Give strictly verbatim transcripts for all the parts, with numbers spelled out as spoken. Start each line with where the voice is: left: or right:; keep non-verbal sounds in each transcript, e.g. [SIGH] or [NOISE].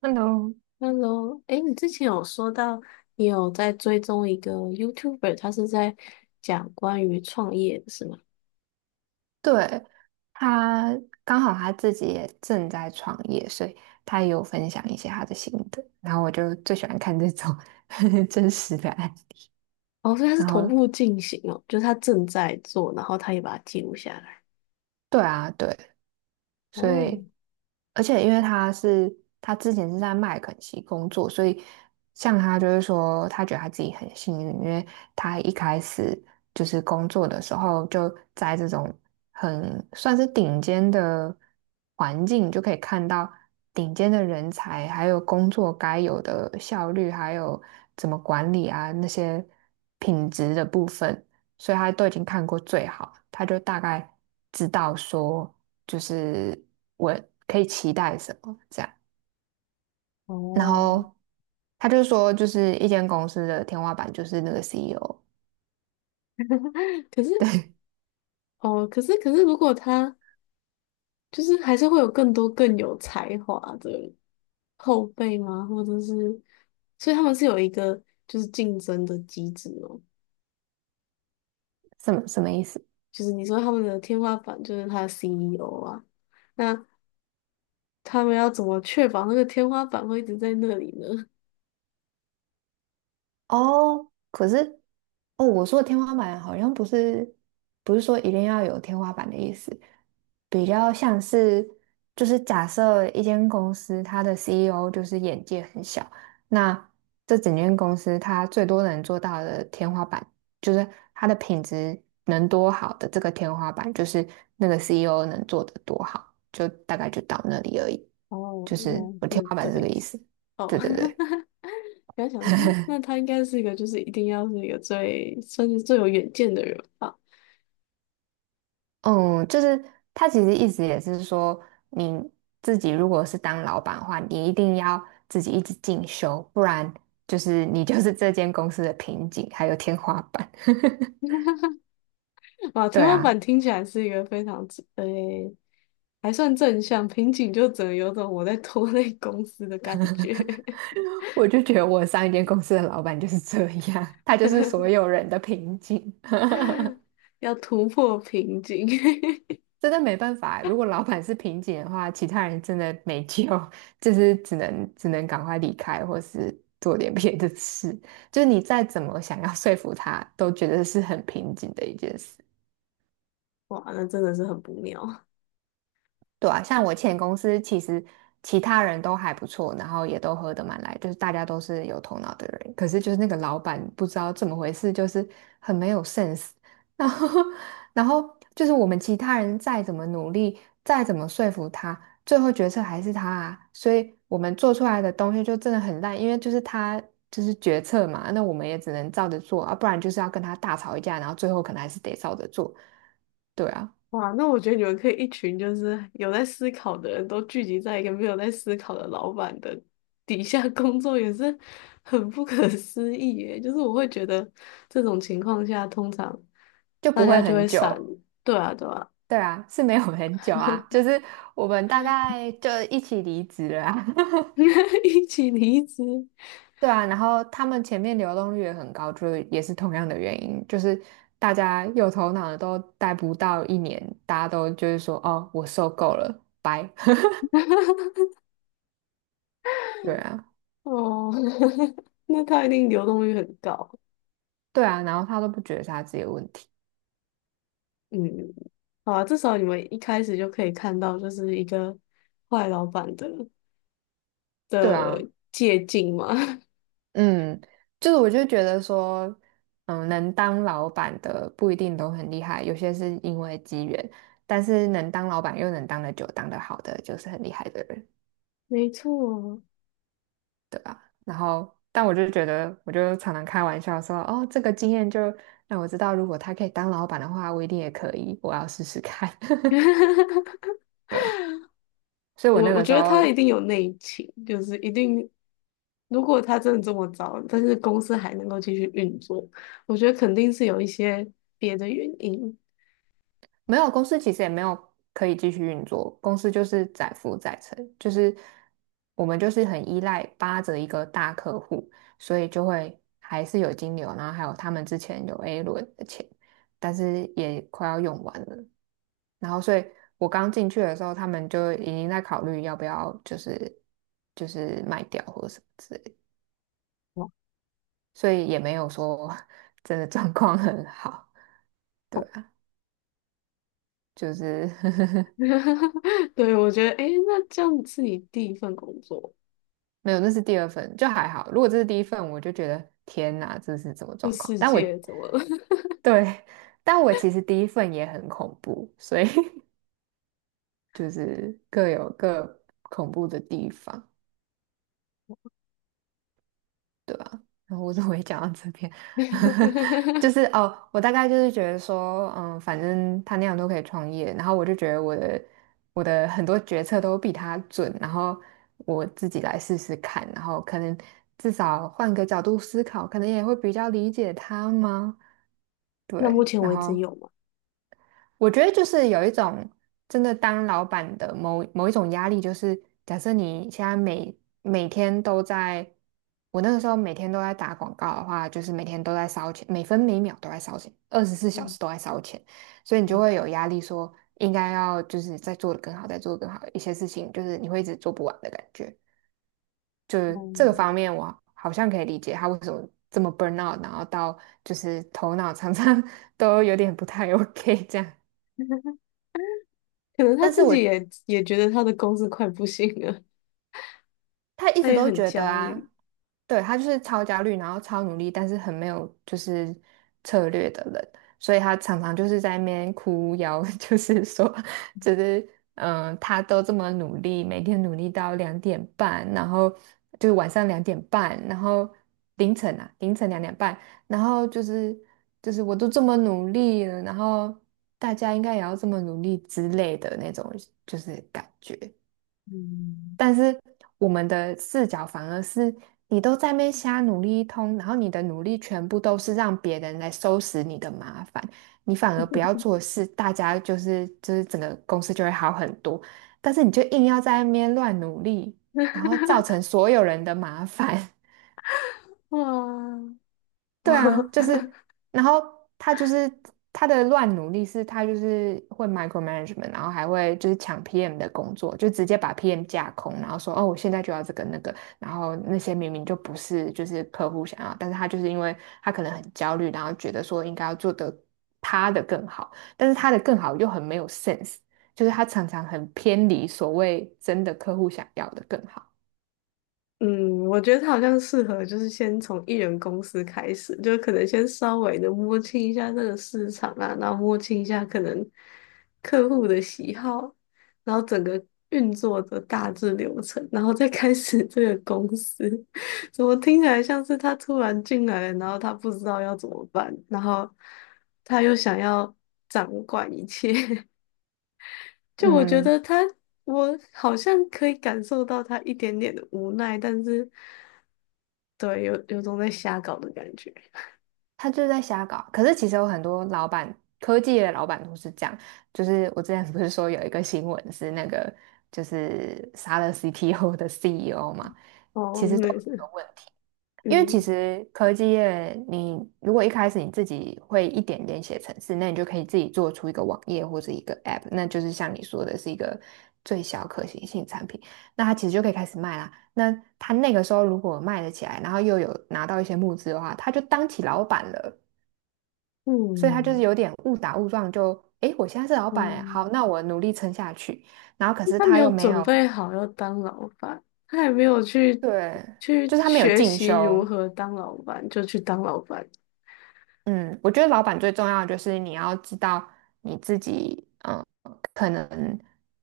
right: Hello，
left: Hello，哎，你之前有说到你有在追踪一个 YouTuber，他是在讲关于创业的是吗？
right: 对，他刚好他自己也正在创业，所以他也有分享一些他的心得。然后我就最喜欢看这种 [LAUGHS] 真实的案。
left: 哦，所以他是
right: 然
left: 同
right: 后，
left: 步进行哦，就是他正在做，然后他也把它记录下来。
right: 对啊，对，所以
left: 哦
right: 而且因为他是他之前是在麦肯锡工作，所以像他就是说，他觉得他自己很幸运，因为他一开始就是工作的时候就在这种很算是顶尖的环境，就可以看到顶尖的人才，还有工作该有的效率，还有怎么管理啊那些品质的部分。所以他都已经看过最好，他就大概知道说，就是我可以期待什么这样。然
left: 哦，
right: 后他就说，就是一间公司的天花板就是那个 C E O，
left: 可是哦，可是可是，如果他就是还是会有更多更有才华的后辈吗？或者是，所以他们是有一个就是竞争的机制哦，
right: 什么什么意思？
left: 就是你说他们的天花板就是他的 C E O 啊。那他们要怎么确保那个天花板会一直在那里呢？
right: 哦，可是哦，我说的天花板好像不是不是说一定要有天花板的意思，比较像是，就是假设一间公司它的 C E O 就是眼界很小，那这整间公司它最多能做到的天花板，就是它的品质能多好的这个天花板，就是那个 C E O 能做的多好，就大概就到那里而已。
left: [LAUGHS] 哦，
right: 就
left: 原
right: 是
left: 来
right: 我天
left: 是
right: 花板
left: 这
right: 是这
left: 个
right: 个
left: 意
right: 意
left: 思。
right: 思。
left: 哦，
right: 对对对。
left: [LAUGHS] 原来想说，嗯，那他应该是一个，就是一定要是一个最算是最有远见的人吧？
right: 嗯，就是他其实意思也是说，你自己如果是当老板的话，你一定要自己一直进修，不然就是你就是这间公司的瓶颈，还有天花板。[LAUGHS]
left: 啊，
right: 对
left: 天花板
right: 啊，
left: 听起来是一个非常正诶、还算正向，瓶颈就只能有种我在拖累公司的感觉，
right: 我就觉得我上一间公司的老板就是这样，他就是所有人的瓶颈。
left: [LAUGHS] 要突破瓶颈，
right: 真的没办法。如果老板是瓶颈的话，其他人真的没救，[LAUGHS] 就是只能只能赶快离开，或是做点别的事。就是你再怎么想要说服他，都觉得是很瓶颈的一件事。
left: [LAUGHS] 哇，那真的是很不妙。
right: 对啊，像我前公司其实其他人都还不错，然后也都合得蛮来，就是大家都是有头脑的人。可是就是那个老板不知道怎么回事，就是很没有 sense。[LAUGHS] 然后，[LAUGHS] 然后就是我们其他人再怎么努力，再怎么说服他，最后决策还是他啊。所以我们做出来的东西就真的很烂，因为就是他就是决策嘛，那我们也只能照着做啊，不然就是要跟他大吵一架，然后最后可能还是得照着做。对啊，
left: 哇，那我觉得你们可以一群就是有在思考的人都聚集在一个没有在思考的老板的底下工作，也是很不可思议耶。就是我会觉得这种情况下，通常
right: 就
left: 大
right: 不会
left: 家就
right: 很
left: 会散，
right: 久。
left: 对啊，对啊，
right: 对啊，是没有很久啊，就是我们大概就一起离职了啊。[LAUGHS]
left: [LAUGHS] 一起离职
right: 对啊，然后他们前面流动率也很高，就是也是同样的原因，就是大家有头脑的都待不到一年，大家都就是说哦，我受够了，拜。[LAUGHS] 对啊，
left: 哦，[LAUGHS] 那他一定流动率很高。
right: 对啊，然后他都不觉得是他自己的问题。
left: 嗯，好啊，至少你们一开始就可以看到，就是一个坏老板的
right: 对啊。
left: 的借鉴嘛。[LAUGHS]
right: 嗯，就是我就觉得说，嗯，能当老板的不一定都很厉害，有些是因为机缘，但是能当老板又能当得久、当得好的，就是很厉害的人，
left: 没错。
right: 对吧？然后，但我就觉得，我就常常开玩笑说，哦，这个经验就让我知道，如果他可以当老板的话，我一定也可以，我要试试看，
left: [LAUGHS]
right: [LAUGHS] 对吧？所以
left: 我
right: 我那
left: 我
right: 个时
left: 觉得他一
right: 候
left: 定有内情，就是一定，如果他真的这么糟，但是公司还能够继续运作，我觉得肯定是有一些别的原因。
right: 没有，公司其实也没有可以继续运作，公司就是载浮载沉，就是我们就是很依赖扒着一个大客户，所以就会还是有金流，然后还有他们之前有 A 轮的钱，但是也快要用完了，然后所以我刚进去的时候，他们就已经在考虑要不要就是就是卖掉或者什么之类的。
left: 哦
right: 所以也没有说 [LAUGHS] 真的状况很好，对
left: [LAUGHS]
right: 啊，就是 [LAUGHS]
left: 对，我觉得，诶，那这样是你第一份工作，
right: 没有，那是第二份，就还好。如果这是第一份，我就觉得天哪，这是什么
left: 这
right: 状况？
left: 世
right: 但我
left: 界怎么了？
right: 对，但我其实第一份也很恐怖，所以 [LAUGHS] 就是各有各恐怖的地方。对吧？然后我怎么会讲到这边？[LAUGHS] 就
left: [LAUGHS]
right: 是哦，我大概就是觉得说，嗯，反正他那样都可以创业，然后我就觉得我的我的很多决策都比他准，然后我自己来试试看，然后可能至少换个角度思考，可能也会比较理解他吗？
left: 那目
right: 对，
left: 前
right: 然
left: 为止
right: 后
left: 有吗？
right: 我觉得就是有一种真的当老板的某某一种压力，就是假设你现在每每天都在，我那个时候每天都在打广告的话，就是每天都在烧钱，每分每秒都在烧钱，二十四小
left: 嗯，
right: 时都在烧钱，所以你
left: 哦，
right: 就会有压力说，应该要就是再做得更好，再做得更好，一些事情就是你会一直做不完的感觉。就是这个
left: 嗯，
right: 方面，我好像可以理解他为什么这么 burn out，然后到就是头脑常常 [LAUGHS] 都有点不太 OK 这样。
left: [LAUGHS] 可能他
right: 但是
left: 自
right: 我
left: 己也也觉得他的公司快不行了，
right: 他一
left: 他
right: 直
left: 也
right: 都
left: 很
right: 觉得
left: 焦虑。
right: 啊，对，他就是超焦虑，然后超努力，但是很没有就是策略的人，所以他常常就是在那边哭腰，[LAUGHS] 就是说，就是嗯，呃他都这么努力，每天努力到两点半，然后就是晚上两点半，然后凌晨啊，凌晨两点半，然后就是就是我都这么努力了，然后大家应该也要这么努力之类的那种，就是感觉。
left: 嗯，
right: 但是我们的视角反而是你都在那边瞎努力一通，然后你的努力全部都是让别人来收拾你的麻烦，你反而不要做事，大家就是就是整个公司就会好很多。但是你就硬要在那边乱努力，然后造成所有人的麻烦。
left: 哇，[LAUGHS]
right: 对啊，
left: 哇，
right: 就
left: [LAUGHS]
right: 是，然后他就是他的乱努力是，他就是会 micromanagement，然后还会就是抢 P M 的工作，就直接把 P M 架空，然后说哦，我现在就要这个那个，然后那些明明就不是就是客户想要，但是他就是因为他可能很焦虑，然后觉得说应该要做得他的更好，但是他的更好又很没有 sense，就是他常常很偏离所谓真的客户想要的更好。
left: 嗯，我觉得他好像适合，就是先从艺人公司开始，就可能先稍微的摸清一下这个市场啊，然后摸清一下可能客户的喜好，然后整个运作的大致流程，然后再开始这个公司。[LAUGHS] 怎么听起来像是他突然进来了，然后他不知道要怎么办，然后他又想要掌管一切。[LAUGHS] 就我觉
right: 嗯，
left: 得他，我好像可以感受到他一点点的无奈，但是。对，有有种在瞎搞的感觉。
right: 他就在瞎搞。可是其实有很多老板，科技的老板都是这样。就是我之前不是说有一个新闻是那个就是杀了 C T O 的 C E O 嘛，
left: 哦，
right: 其实都
left: 没
right: 有这个
left: 是，
right: 问题。
left: [LAUGHS]
right: 因为其
left: 嗯，
right: 实科技业，你如果一开始你自己会一点点写程式，那你就可以自己做出一个网页或者一个 App，那就是像你说的是一个最小可行性产品，那他其实就可以开始卖啦。那他那个时候如果卖得起来，然后又有拿到一些募资的话，他就当起老板了。所以他就是
left: 嗯，
right: 有点误打误撞就，诶，我现在是老板诶，
left: 嗯，
right: 好，那我努力撑下去。然后可是
left: 他没
right: 他
left: 有
right: 又没
left: 准
right: 有，
left: 备好要当老板，他也没有去
right: 对，
left: 去
right: 就是他没有
left: 学
right: 进
left: 习如
right: 修，
left: 何当老板，就去当老板。
right: 嗯，我觉得老板最重要的就是你要知道你自己，嗯，可能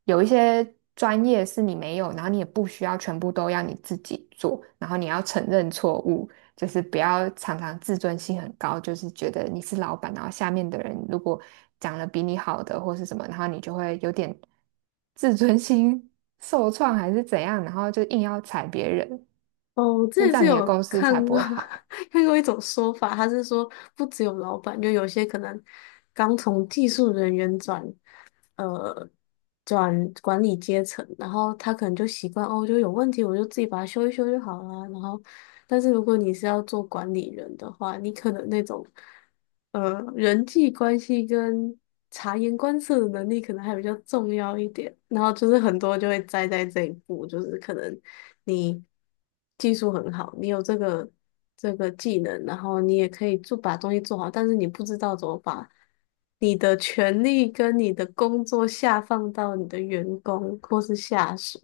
right: 有一些专业是你没有，然后你也不需要全部都要你自己做，然后你要承认错误，就是不要常常自尊心很高，就是觉得你是老板，然后下面的人如果讲了比你好的或是什么，然后你就会有点 [LAUGHS] 自尊心受创还是怎样，然后就硬要踩别人，
left: 哦，我之
right: 那
left: 前
right: 这
left: 是
right: 样你的
left: 有
right: 公司
left: 看
right: 才不
left: 过
right: 会好。
left: [LAUGHS] 看过一种说法，他是说不只有老板，就有些可能刚从技术人员转，呃转管理阶层，然后他可能就习惯哦，就有问题我就自己把它修一修就好了。然后，但是如果你是要做管理人的话，你可能那种呃人际关系跟察言观色的能力可能还比较重要一点。然后就是很多就会栽在这一步，就是可能你。技术很好，你有这个这个技能，然后你也可以做把东西做好，但是你不知道怎么把你的权利跟你的工作下放到你的员工或是下属，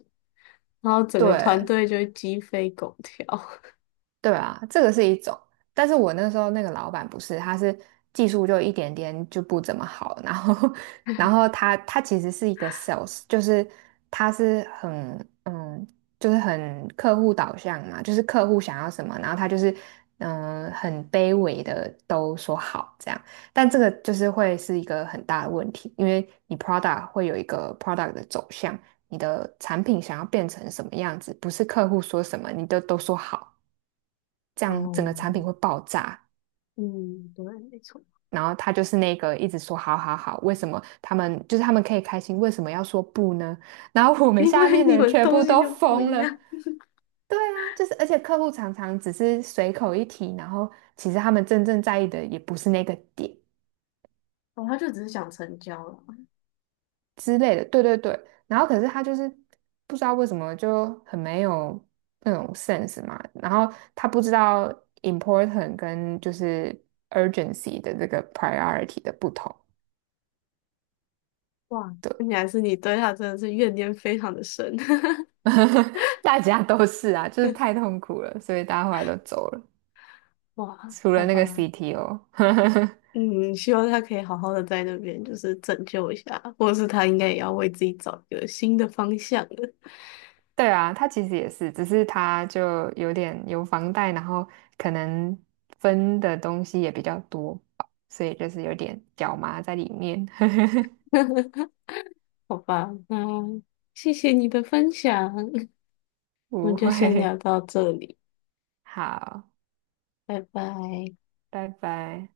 left: 然后整个团
right: 对。
left: 队就会鸡飞狗跳。[LAUGHS]
right: 对啊，这个是一种，但是我那时候那个老板不是，他是技术就一点点就不怎么好，然后 [LAUGHS] 然后他他其实是一个 sales，就是他是很嗯，就是很客户导向嘛，就是客户想要什么，然后他就是嗯很卑微的都说好这样，但这个就是会是一个很大的问题，因为你 product 会有一个 product 的走向，你的产品想要变成什么样子，不是客户说什么你都都说好。这样整个
left: 哦，
right: 产品会爆炸。
left: 嗯，对，没错。
right: 然后他就是那个一直说好好好，为什么他们就是他们可以开心，为什么要说不呢？然后我们
left: 因
right: 下
left: 为
right: 面的
left: 你
right: 人
left: 们
right: 全
left: 东
right: 部
left: 西
right: 都
left: 就不
right: 疯
left: 一
right: 了。
left: 样。
right: 对啊，就是而且客户常常只是随口一提，然后其实他们真正在意的也不是那个点
left: 哦，他就只是想成交了。
right: 之类的。对对对，然后可是他就是不知道为什么就很没有那种 sense 嘛，然后他不知道 important 跟就是 urgency 的这个 priority 的不同。
left: 哇，
right: 对
left: 看起来是你对他真的是怨念非常的深。[LAUGHS]
right: [LAUGHS] 大家都是啊，就是太痛苦了，所以大家后来都走了，
left: 哇，
right: 除了
left: 好
right: 那个
left: 吧，
right: C T O。[LAUGHS]
left: 嗯，希望他可以好好的在那边，就是拯救一下，或者是他应该也要为自己找一个新的方向了。
right: 对啊，他其实也是，只是他就有点有房贷，然后可能分的东西也比较多吧，所以就是有点脚麻在里面。[LAUGHS]
left: [LAUGHS] 好吧，嗯，谢谢你的分享，[LAUGHS] 我们
right: 不
left: 就先聊
right: 会，
left: 到这里，
right: 好，
left: 拜拜。
right: 拜拜。